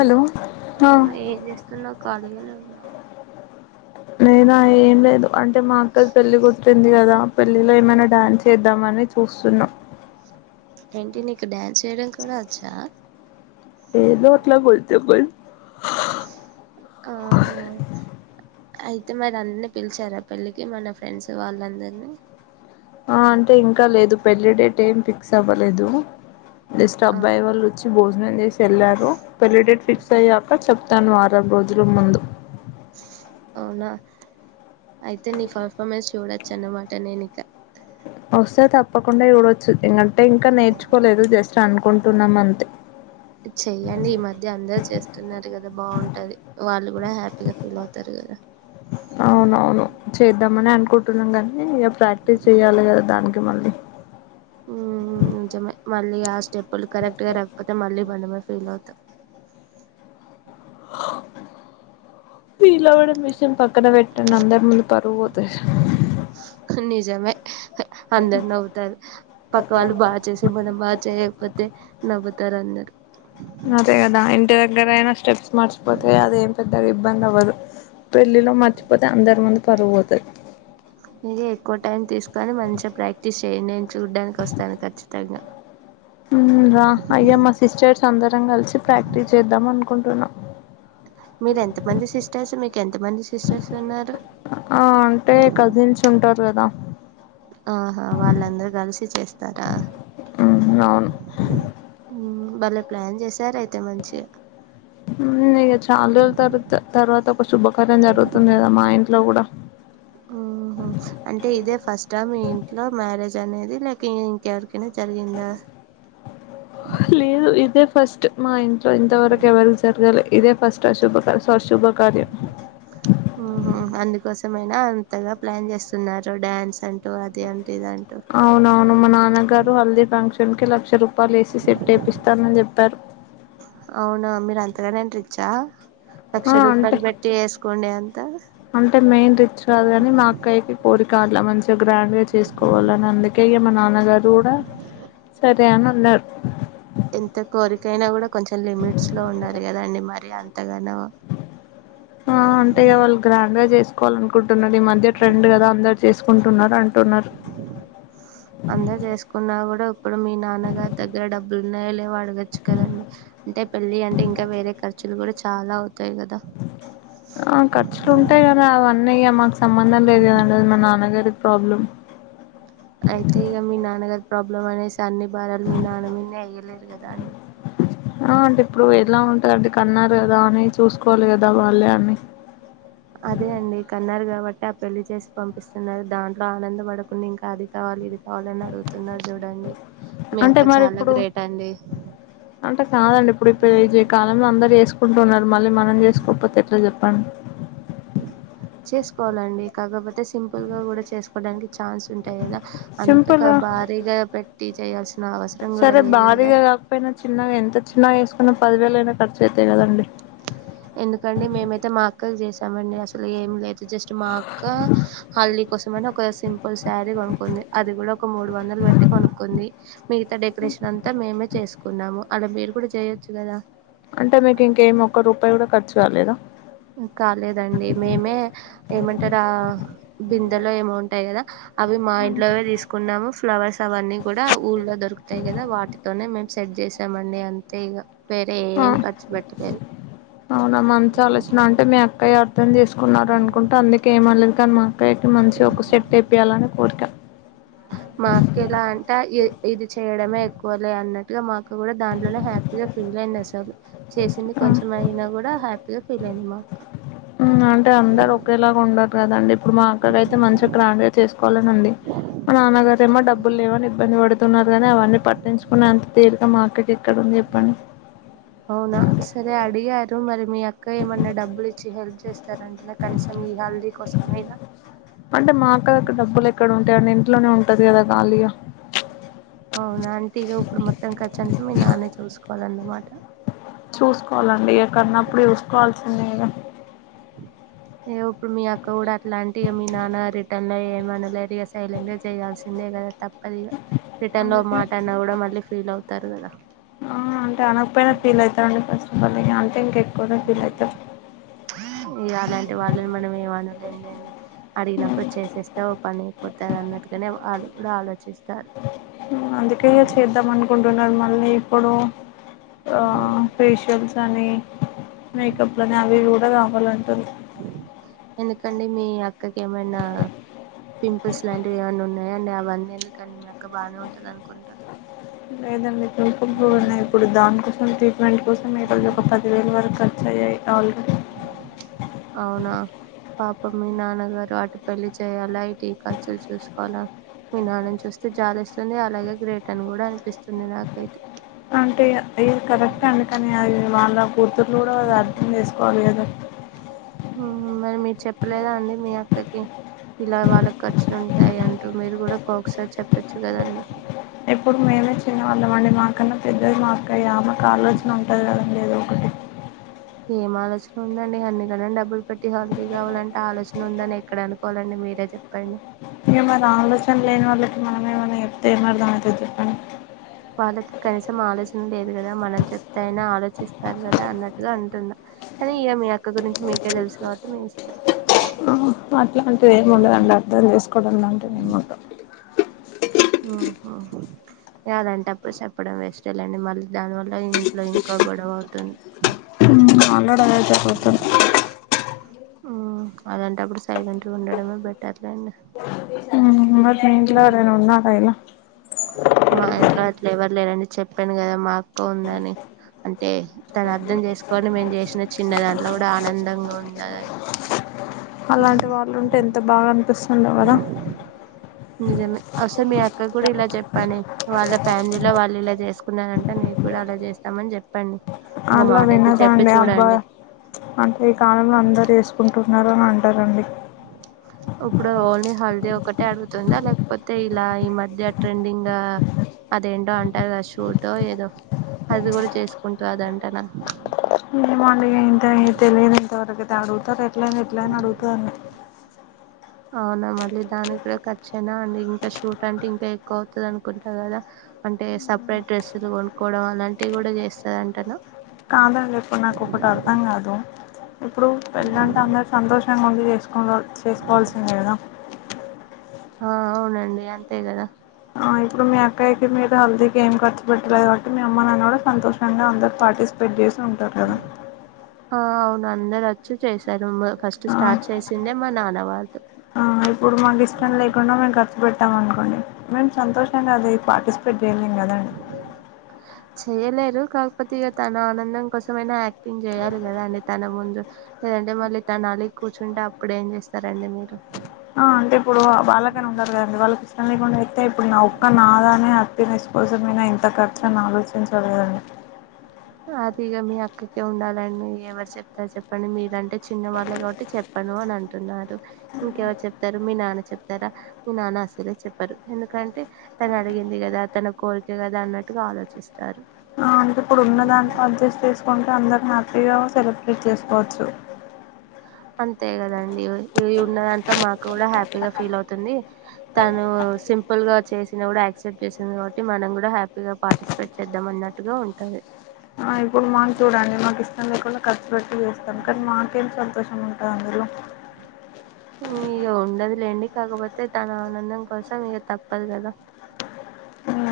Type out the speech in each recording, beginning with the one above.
లో ఆ ఏం చేస్తున్నావు ఖాళీగా య నేనా ఏం లేదు అంటే మా అక్కది పెళ్ళి గుర్తు చ్చింది కదా పెళ్ళిలో ఏమైనా డాన్స్ ఏద్దామని చూస్తున్నా ఏంటి నీకు డ్యాన్స్ ఏయడం కూడా ఓచ్చా ఏదో అట్లా కొంచం కొంచె ఆహా అయితే మరి అన్నీ పిలిచారా పెళ్ళికి మన ఫ్రెండ్స్ వాళ్ళందరినీ ఆ అంటే ఇంక లేదు పెళ్లి డేటు ఏం ఫిక్స్ అవ్వలేదు జస్టు ఆ అబ్బాయి వాళ్ళు ఓచ్చి బోన్ బోజం జెసి ఎళ్ళారు పెళ్లి డేట్ ఫిక్స్ అయ్యాక చెప్తాను వారం రోజుల ముందు అవునా అయితే నీ పర్ఫార్మెన్స్ చూడచ్చన్నమాట నేను ఇక వస్తే తప్పకుండా చూడొచ్చు ఎందంటే ఇంకా నేర్చుకోలేదు జస్ట్ అనుకుంటున్నామంతె చెయ్యండి ఈ మధ్య అందరు చేస్తున్నారు గదా బావుంటది వాళ్ళు కూడా హ్యాపీగా ఫీల్ అవుతారు గదా అవునవును చేద్దామని అనుకుంటున్నాం గనీ ఇక ప్రాక్టీస్ చెయాలే గదా దానికి మళ్ళీ ఉ ఉ నిజమే మళ్ళీ ఆసి స్టెప్పులు కరెక్ట్ గా రాకపోతే మల్లి మనమే పలత ఆ వీలువ్వడం విషయం పక్కన పెట్టండి అందరు ముందు పరువు పోతు [inaudible] నిజమే అందరు నవ్వుతారు పక్క వాళ్ళు బాగ చేసి మనం బాగ చేయకపోతే నవ్వుతారు అందరు అదే గదా ఇంటి దగ్గరయినా స్టెప్స్ మర్చిపోతే అది ఏం పెద్ద ఇబ్బంది అవ్వదు పెళ్ళిలో మర్చిపోతే అందరి ముందు పరువుఓతుంది మీర ఎక్కువ టైం తీసుకొని మంచిగా ప్రాక్టీస్ చేయండి నేను చూడ్డానికి ఓస్తాను ఖచ్చితంగ ఊ రా అయ్యా మా సిస్టర్స్ అందరం కలిసి ప్రాక్టీస్ చేద్దాం అనుకుంటున్నాం మీరు ఎంత మంది సిస్టర్స్ మీకు ఎంత మంది సిస్టర్స్ ఉన్నారు ఆ అంటే కజిన్స్ ఉంటరు [unintelligible] చెస్తారా ఉఅవును బలే ప్లాన్ చేశారు అయితే మంచిగ ఊ ఇగ చాలా రోజులు తరువాత తర్వాత ఒక శుభకార్యం జరుగుతుంది గదా మా ఇంట్ల నుకూడా ఉహ అంటే ఇదే ఫస్ట్ ట మీ ఇంట్లో మ్యారేజ్ ది లేక కరె కనా జరిగిందా లేదు ఇదే ఫస్ట్ మా ఇంట్లో ఇంతవరకు ఎవరికి జరగాలే ఇదే ఫస్ట్ అశుభ సుభకార్యం ఉహు అందుకోసమేనా అంతగా ప్లాన్ చేస్తున్నారు డ్యాన్స్ అంటూ అది అంటు అవునవును మా నాన్నగారు హల్దీ ఫంక్షన్ కి లక్ష రూపాయలు వేసి సేట్ వేపిస్తానని చెప్పారు అవునా మీరు అంతగానం రిచ్చా లక్ష ఆ అంటే రూపాయలు పెట్టి వేసుకోండి అంత అంటే మేము రిచ్చ్ కాదు కాని మా అక్కయికి కోరికలా మంచి మంచిగా గ్రాండ్ గా చేసుకోవాలని అందుకే ఇగా మా నాన్నగారు కూడా ఎంత కోరిక అయినా కూడా కొంచెం లిమిట్స్ లో ఉండాలి కదండి మరి అంత ఆ అంటే వాళ్ళు గ్రాండ్ గా చేసుకు కోవాలనుకుంటున్నారు ఈ మధ్య ట్రెండ్ కదా అందరూ చేసుకుంటున్నారు అంటూ అందరు చేసుకున్నా కూడా ఇప్పుడు మీ నాన్నగారి దగ్గర డబ్బులు ఉన్నాయోలేవో అడగొచ్చు కదండి అంటే పెళ్లి అంటే ఇంకా వేరే ఖర్చులు కూడా చాలా అవుతా అ ఖర్చులు ఉంటాయి కదా అవన్నీ అన్నయ్య మాకు సంబంధం లేదు కదండి మా నాన్నగారిక ప్రాబ్లం అయితే ఇగ మీ నాన్నగారి ప్రాబ్లమ్ అనేసి అన్ని భారాలు మీ నాన్న మీన్నే ఎయ్యలేరు గద్ రాండీ ఆ అంటే ఇప్పుడు ఎలా ఉంటాది అంటే. కన్నారు కదా అని చూసుకోవాలి కదా. వాళ్ళే అన్ని అదే అండి కన్నారు కాబట్టి ఆ పెళ్లి చేసి పంపిస్తున్నారు. దాంట్లో ఆనంద పడకుండా. ఇంకా అది కావాలి, ఇది కావాలి కావాలని అడుగుతున్నారు చూడండి. మీ అంటే అక్క మరి చాలా ఇప్పుడు గ్రేట్ అండి. అంటే కుంటున్నారు. మళ్ళీ మనం చేసుకోపోతే ఎట్లా చెప్పండి. చేసుకోవాలండి. కాకపోతే సింపుల్ గా కూడా చేసుకోవడానికి ఛాన్స్ ఉంటాయి గదా. అంతగా సింపుల్గా భారీగా పెట్టి చేస్ చేయల్స్ సరే భారీగా కాకపోయినా. చిన్నగా ఎంత చిన్నగా చేసుకున్నా పదివేలైన్ ఖర్చు అయితాయి కదండి. ఎందుకండి మేమైతే మా అక్కకు చేసామండి. అసల్ ఏం లేదు. జస్ట్ మా అక్క హల్ది కోసమని ఒక సింపుల్ సారీ కొనుక్కుంది. అది కూడా ఒక మూడు వందలు పెట్టి కొనుక్కుంది. మిగతా డెకరేషన్ అంతా మేమే చేసుకున్నాము. అలా మీరు కూడా చెయ్యొచ్చు గదా. అంటే మీకు ఇంకేమి ఒక్క రూపాయి కూడా ఖర్చ్ రాలేదా కాలేదండి. మేమే ఏమంటారా ఆ డిన్ ఇద్దర్లో ఏమొ ఉంటాయి గదా. అవి మా ఇంట్లోవే తీసుకున్నాము. ఫ్లవర్స్ అవన్నీ కూడా ఊళ్లో దొరుకుతాయి కదా. వాటితోనే మేమ్ సెట్ చేసామండి అంతే ఇగ వేరే ఆ ఏం ఖర్చు పెట్టలేదు. అవునా మంచి ఆలోచన. అంటే మీ అక్కయ్యా అర్థం చేసుకున్నారు అనుకుంట. అందుకే ఏమన్లేదు కానీ మా అక్కయకి మంచిగా ఒక స్టెప్పేపియాలని ఓక్ కోరిక. మా అక్కెలా అంట్ ఆ ఏ ఇది చేయడమే ఎక్కువలే అన్నట్టుగా మా అక్క కూడా దాంట్లోనే హ్యాపీగా ఫీల్ అయిందసలు. చేసింది ఆ కొంచెం అయినా గూడా హ్యాపీగా ఫీల్ అయింది మా అక్క. అంటే అందరు ఒకేలాగా ఉండర్ కదండి. ఇప్పుడు మా అక్కడ అయితే మంచిగా గ్రాండ్గా చేసుకోవాలనుంది. మా నాన్నగారేమో డబ్బులు లేవని ఇబ్బంది పడుతున్నారు. గాని అవన్నీ పట్టించుకునేంత తీరీక మా అక్కకేక్కడుంది చెప్పండి. అవునా సరే అడిగారు. మరి మీ అక్క ఏమన్నా డబ్బులు ఇచ్చి హెల్ప్ జ్ చేస్తారంటనా కనీసం ఈ హల్దీ కోసం అయినా. అంటే మా అక్క దగ్గర డబ్బులు ఎక్కడ ఉంటాయండి ఇంట్లోనే ఉంటది కదా కాలిగా అవునా. అంటీగా ఉప్పుడు మొత్తం ఖర్చ్ అంత మీ నానే చూసుక్ కోవాలన్నమాట చూసుకోవాలండి. ఇగ క్కన్నప్పుడు చూసుకోవాల్సిందే గదా. ఇగ ఉప్పుడు మీ అక్క కూడా అట్లా అంటిగా మీ నాన్న రిటర్న్ ల ఏమనలేరు. ఇక సైలెంట్ గా చేయాల్సిందే కదా. తప్ దిగా రిటర్న్ లో అందుకే మాట అన్నా కూడా మళ్ళీ ఫీల్ అవుతారు కదా. పని అంటే ఫీల్ అవుతారు ఇ అలాంటి వాళ్ళని మనం ఏమనలేం లేండి ఉమ్, అడిగినప్పుడు చేసేస్తే ఓ పని అయిపోతాది అన్నట్టుగానే ఆళ్ళు ఇవుడు ఆలోచిస్ అందుకే చేద్దాం అనుకుంటున్నారు మళ్ళీ ఇప్పుడు ఉ ఫేషియల్స్ అని మేకప్ అనీ ఇవి గుడ్ డా కావాలంటారు ఎందుకండి మీ అక్కకి ఏమైనా పింపుల్స్ లాంటివి ఏమన్నా ఉన్నాయా అండి అవన్నీ ఎందుకండి మీ అక్క బానే ఉంటది అనుకుంటా లేదండి [unintelligible] ఉన్నాయి ఇప్పుడు దానికికో అంతె దాని కోసమే [unintelligible] ఒక పదివేల వరకు అ ఆల్ రు అవునా పాపం మీ నాన్నగారు అటు పెళ్లి చేయాలా ఇటు ఈ ఖర్చులు చూసుకోవాలా మీ నాన్నని చూస్తే జాలేస్తుంది అలాగే గ్రేట్ అని గూడా అనిపిస్తుంది నాకైతే అంటే ఇది కరెక్టే అండి కానీ అ వాళ్ళ కూతుర్లు గుడా అర్దం చేసుకోవాలి గదా ఊహు మరి మీరు చెప్పలేదా అండి మీ అక్కకి ఇలా వాళ్ళ ఖర్చులు ఉంటాయి అంటూ మీరు గూడా కొ ఒక్కసారి చెప్పచ్చు గద అండి ఇప్పుడు మేమే చిన్నవాళ్ళం అండి మాకన్నా పెద్దది మా అక్క ఇగ ఆమెకు ఆలోచన ఉంటది గద లేదొ బొటిక్ ఏం ఆలోచన ఉందండి [unintelligible] డబ్బులు పెట్టి హల్ది గావాలంటే ఆలోచన ఉందని ఎక్కడ అనుకోవాలండి మీరే చెప్పండి ఇగ మరి ఆలోచన లేని వాళ్ళకి మనమ ఏమన్న చెప్తే ఏం అర్దమయితది జెప్పండి వాళ్ళకి కనీసం ఆలోచ వుండేది గదా మనం చెప్తేఅయినా ఆలోచిస్తాది గదా అన్నట్టుగా అంటున్న కానీ ఇగ మీ గురించి మీకే తెలుసు కాబట్టి మీ ఇష్టం ఆ అట్లాంటిది ఏమి ఉండదండి అర్దం చేసుకోవడం లాంటిది ఏమి ఉండదు ఊ హా హ ఇగ అలాంటప్పుడు చొప్పడం వేస్టే లేండి మళ్ళీ దాని వల్ల ఇంట్లో ఇంకా గొడవ అవుతుంది [unintelligible] మేమ్ ఆల్రెడీ అదె చెపుతున్న్ ఆ అలాంటప్పుడు సైలెంట్ గా ఉండడమే బెటర్ లేండి అవును ఇంగ [unintelligible] గాడ నేనున్నా హైలొ మా ఇంట్లో అట్లా ఎవరు లేరండి చెప్పాను గదా మా అక్క ఉందని అంటే తను అర్దం చేసుకోని మేము చేసిన చిన్నదాన్ లో గుడా ఆనందంగా ఉండాలని అలాంటి వాళ్ళు ఉంటే ఎంత బాగా అనిపిస్ నిజమే అసలు మీ అక్క కూడా ఇలా చెప్పాలి వాళ్ళ ఫ్యామిలీలో వాళ్ళు ఇలా చేసుకున్నారంటే నీకు కూడా అలా చేస్తామని చెప్పండి ఒక అలా మాట అయితే వినదా చెప్పి అండి అబ్బాయి చూడండి అంటే ఈ కాలంలో అందరు చేసుకుంటున్నారు ని అంటాదండి అప్పుడు ఓన్లీ హల్ అది ఒకటే అడుగుతుందా లేకపోతే ఇలా ఈ మధ్య ట్రెండింగ్ అదేంటో అంటారు కదా షూటో ఏదో అది కూడా చేసుకుంటాదంటన ఏమో అండి ఇంతయి తెలీదు ఇంత వర అ అడుగుతారు ఎట్ల అనా ఎట్ల అని అడుగుతా అవునా మళ్ళీ దానికి కూడా ఖర్చయినా అండ్ ఇంకా షూట్ అంటే ఇంకా ఎక్కువ అవుతుంది అనుకుంటారు కదా అంటే సపరేట్ డ్రెస్సులు కొనుక్కవడం అలాంటివి కూడా చూస్తాది అంటనా కాదండి ఎప్పుడు నాకు ఒకటి అర్థం కాదు ఇప్పుడు పెళ్ళంటే అందరు సంతోషంగా ఉండి చేసుకు అలో చేసుకోవాల్సిందే కదా ఆ అవునండి అంతే కదా ఇప్పుడు మీ అక్కయయికి మీరు హల్తీగా ఏం ఖర్చు పెట్టలేదు కాట్టి మీ అమ్మ నన్ను కూడా సంతోషంగా అందరు పార్టిసిపేట్ చేస్తారు ఉంటారు కదా ఆ అవును అందరు వచ్చి చేశారు ఫస్ట్ ఆ స్టార్ట్ చేసిందే మా నాన్న వళ్తో పెట్టామ అనుకోండి మేము సంతోషంగా అది పార్టిసిపేట్ చేయలేం కదండి చేయలేరు కాకపోతే ఇక తన ఆనందం కోసమైనా యాక్టింగ్ చేయ్యాలి కదా అండి తన ముందు లేదంటే మళ్ళీ తన అలిగి కూర్చుంటే అప్పుడు ఏం చేస్తారండి మీరు అంటే ఇప్పుడు వాళ్ళకనే ఉండారు కదండి వాళ్ళకి ఇష్టం లేకుండా అ యితే ఇప్పుడు నా ఒక్క నాదానే హ్యాపీనెస్ కోసమైనా ఇంత ఖర్చు అని ఆలోచించి కదండి అది ఇగ మీ అక్కకి ఉండాలని ఎవరు చెప్తారా చెప్పండి మీరుంటే చిన్న వాళ్ళు కాబట్టి చెప్పను అని అంటున్నారు ఇంకెవరు చెప్తారు మీ నాన్న చెప్తారా మీ నాన్న అసలే చెప్పరు ఎందుకంటే తను అడిగింది కదా తన కోరిక కదా అన్నట్టుగా ఆలోచిస్తారు ఆ అంటే ఇప్పుడు ఉన్న దాంట్లో అడ్జస్ట్ చేసుకుంటే అందరిని హ్యాపీగా సెలబ్రేట్ చేసుకోవచ్చు అంతే కదండి ఇవి ఉన్న దాంట్లో మాకు కూడా హ్యాపీగా ఫీల్ అవుతుంది తను సింపుల్ గా చేసిన కూడా యాక్సెప్ట్ చేసింది కాబట్టి మనం కూడా హ్యాపీగా పార్టిసిపేట్ చేద్దాం అన్నట్టుగా ఉంటాది ఇప్పుడు మాకు చూడండి మాకు ఇష్టం లేకుండా ఖర్చు పెట్టి చేస్తాం కానీ మాకేం సంతోషం ఉంటుంది అందులో ఇక ఉండదులేండి కాకపోతే తన ఆనందం కోసం ఇక తప్పదు కదా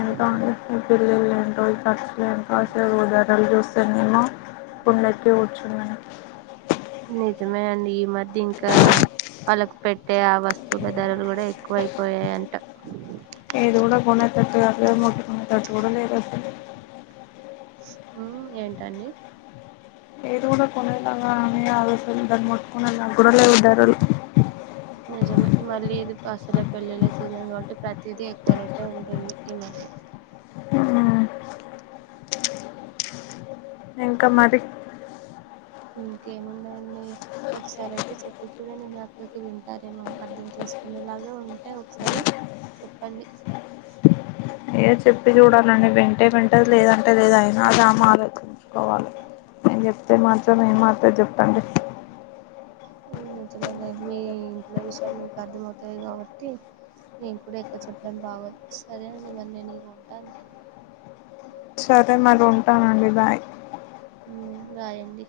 ఎంతో అంది ఈ పిల్లలు ఏంటో ఈ ఖర్చులు ఏంటో అసలు గోదారోల్లు చూస్తేనేమో కొండెక్కి కూర్చున్నారు నిజమే అండి ఈ మధ్య ఇంకా వాళ్ళకు పెట్టే ఆ వస్తువుల ధరలు కూడా ఎక్కువయిపోయాయింట తట్టు కలేదు మొట్టుకున్న తట్టు కూడా లేదు అసలు ఉమ్ ఏంటండి ఏది కూడా కొనేలాగా అనే ఆలోచలు దాన్ని మట్టుకొనే లాగా న కూడా లేవు ధరలు నిజమే మళ్ళీ ఇది పసల పెళ్లిిల సీజన్ కాబట్టి ప్రతిదీ ఎక్కువ రేటే ఉంటుంది ఈ మధ్య ఇంకా మరి ఇంకేమున్నాయండి ఒకసారి అయితే చెప్పి చూడండి మీ అక్కకి వింటారేమో అర్థం చేసుకునేలాగా ఉంటే ఒకసారి చెప్పండి ఏ చెప్పి చూడాలండి వింటే వింటేది లేదంటే లేదు అయినాదిమ ఆలోచించుకోవాలి నేను చెప్తే మాత్రం ఏ మాత్ర చెప్పండి నిజమే లే మీ ఇంట్లో విషయాలు మీకు అర్థమవుతాది కాబట్టి నేను కూడా ఎక్కువ చెప్పడం బాగోదు సరే అండి మరి నేను ఇక ఉంటాను సరే మరి ఉంటానండి బాయ్ ఉమ్ బాయండి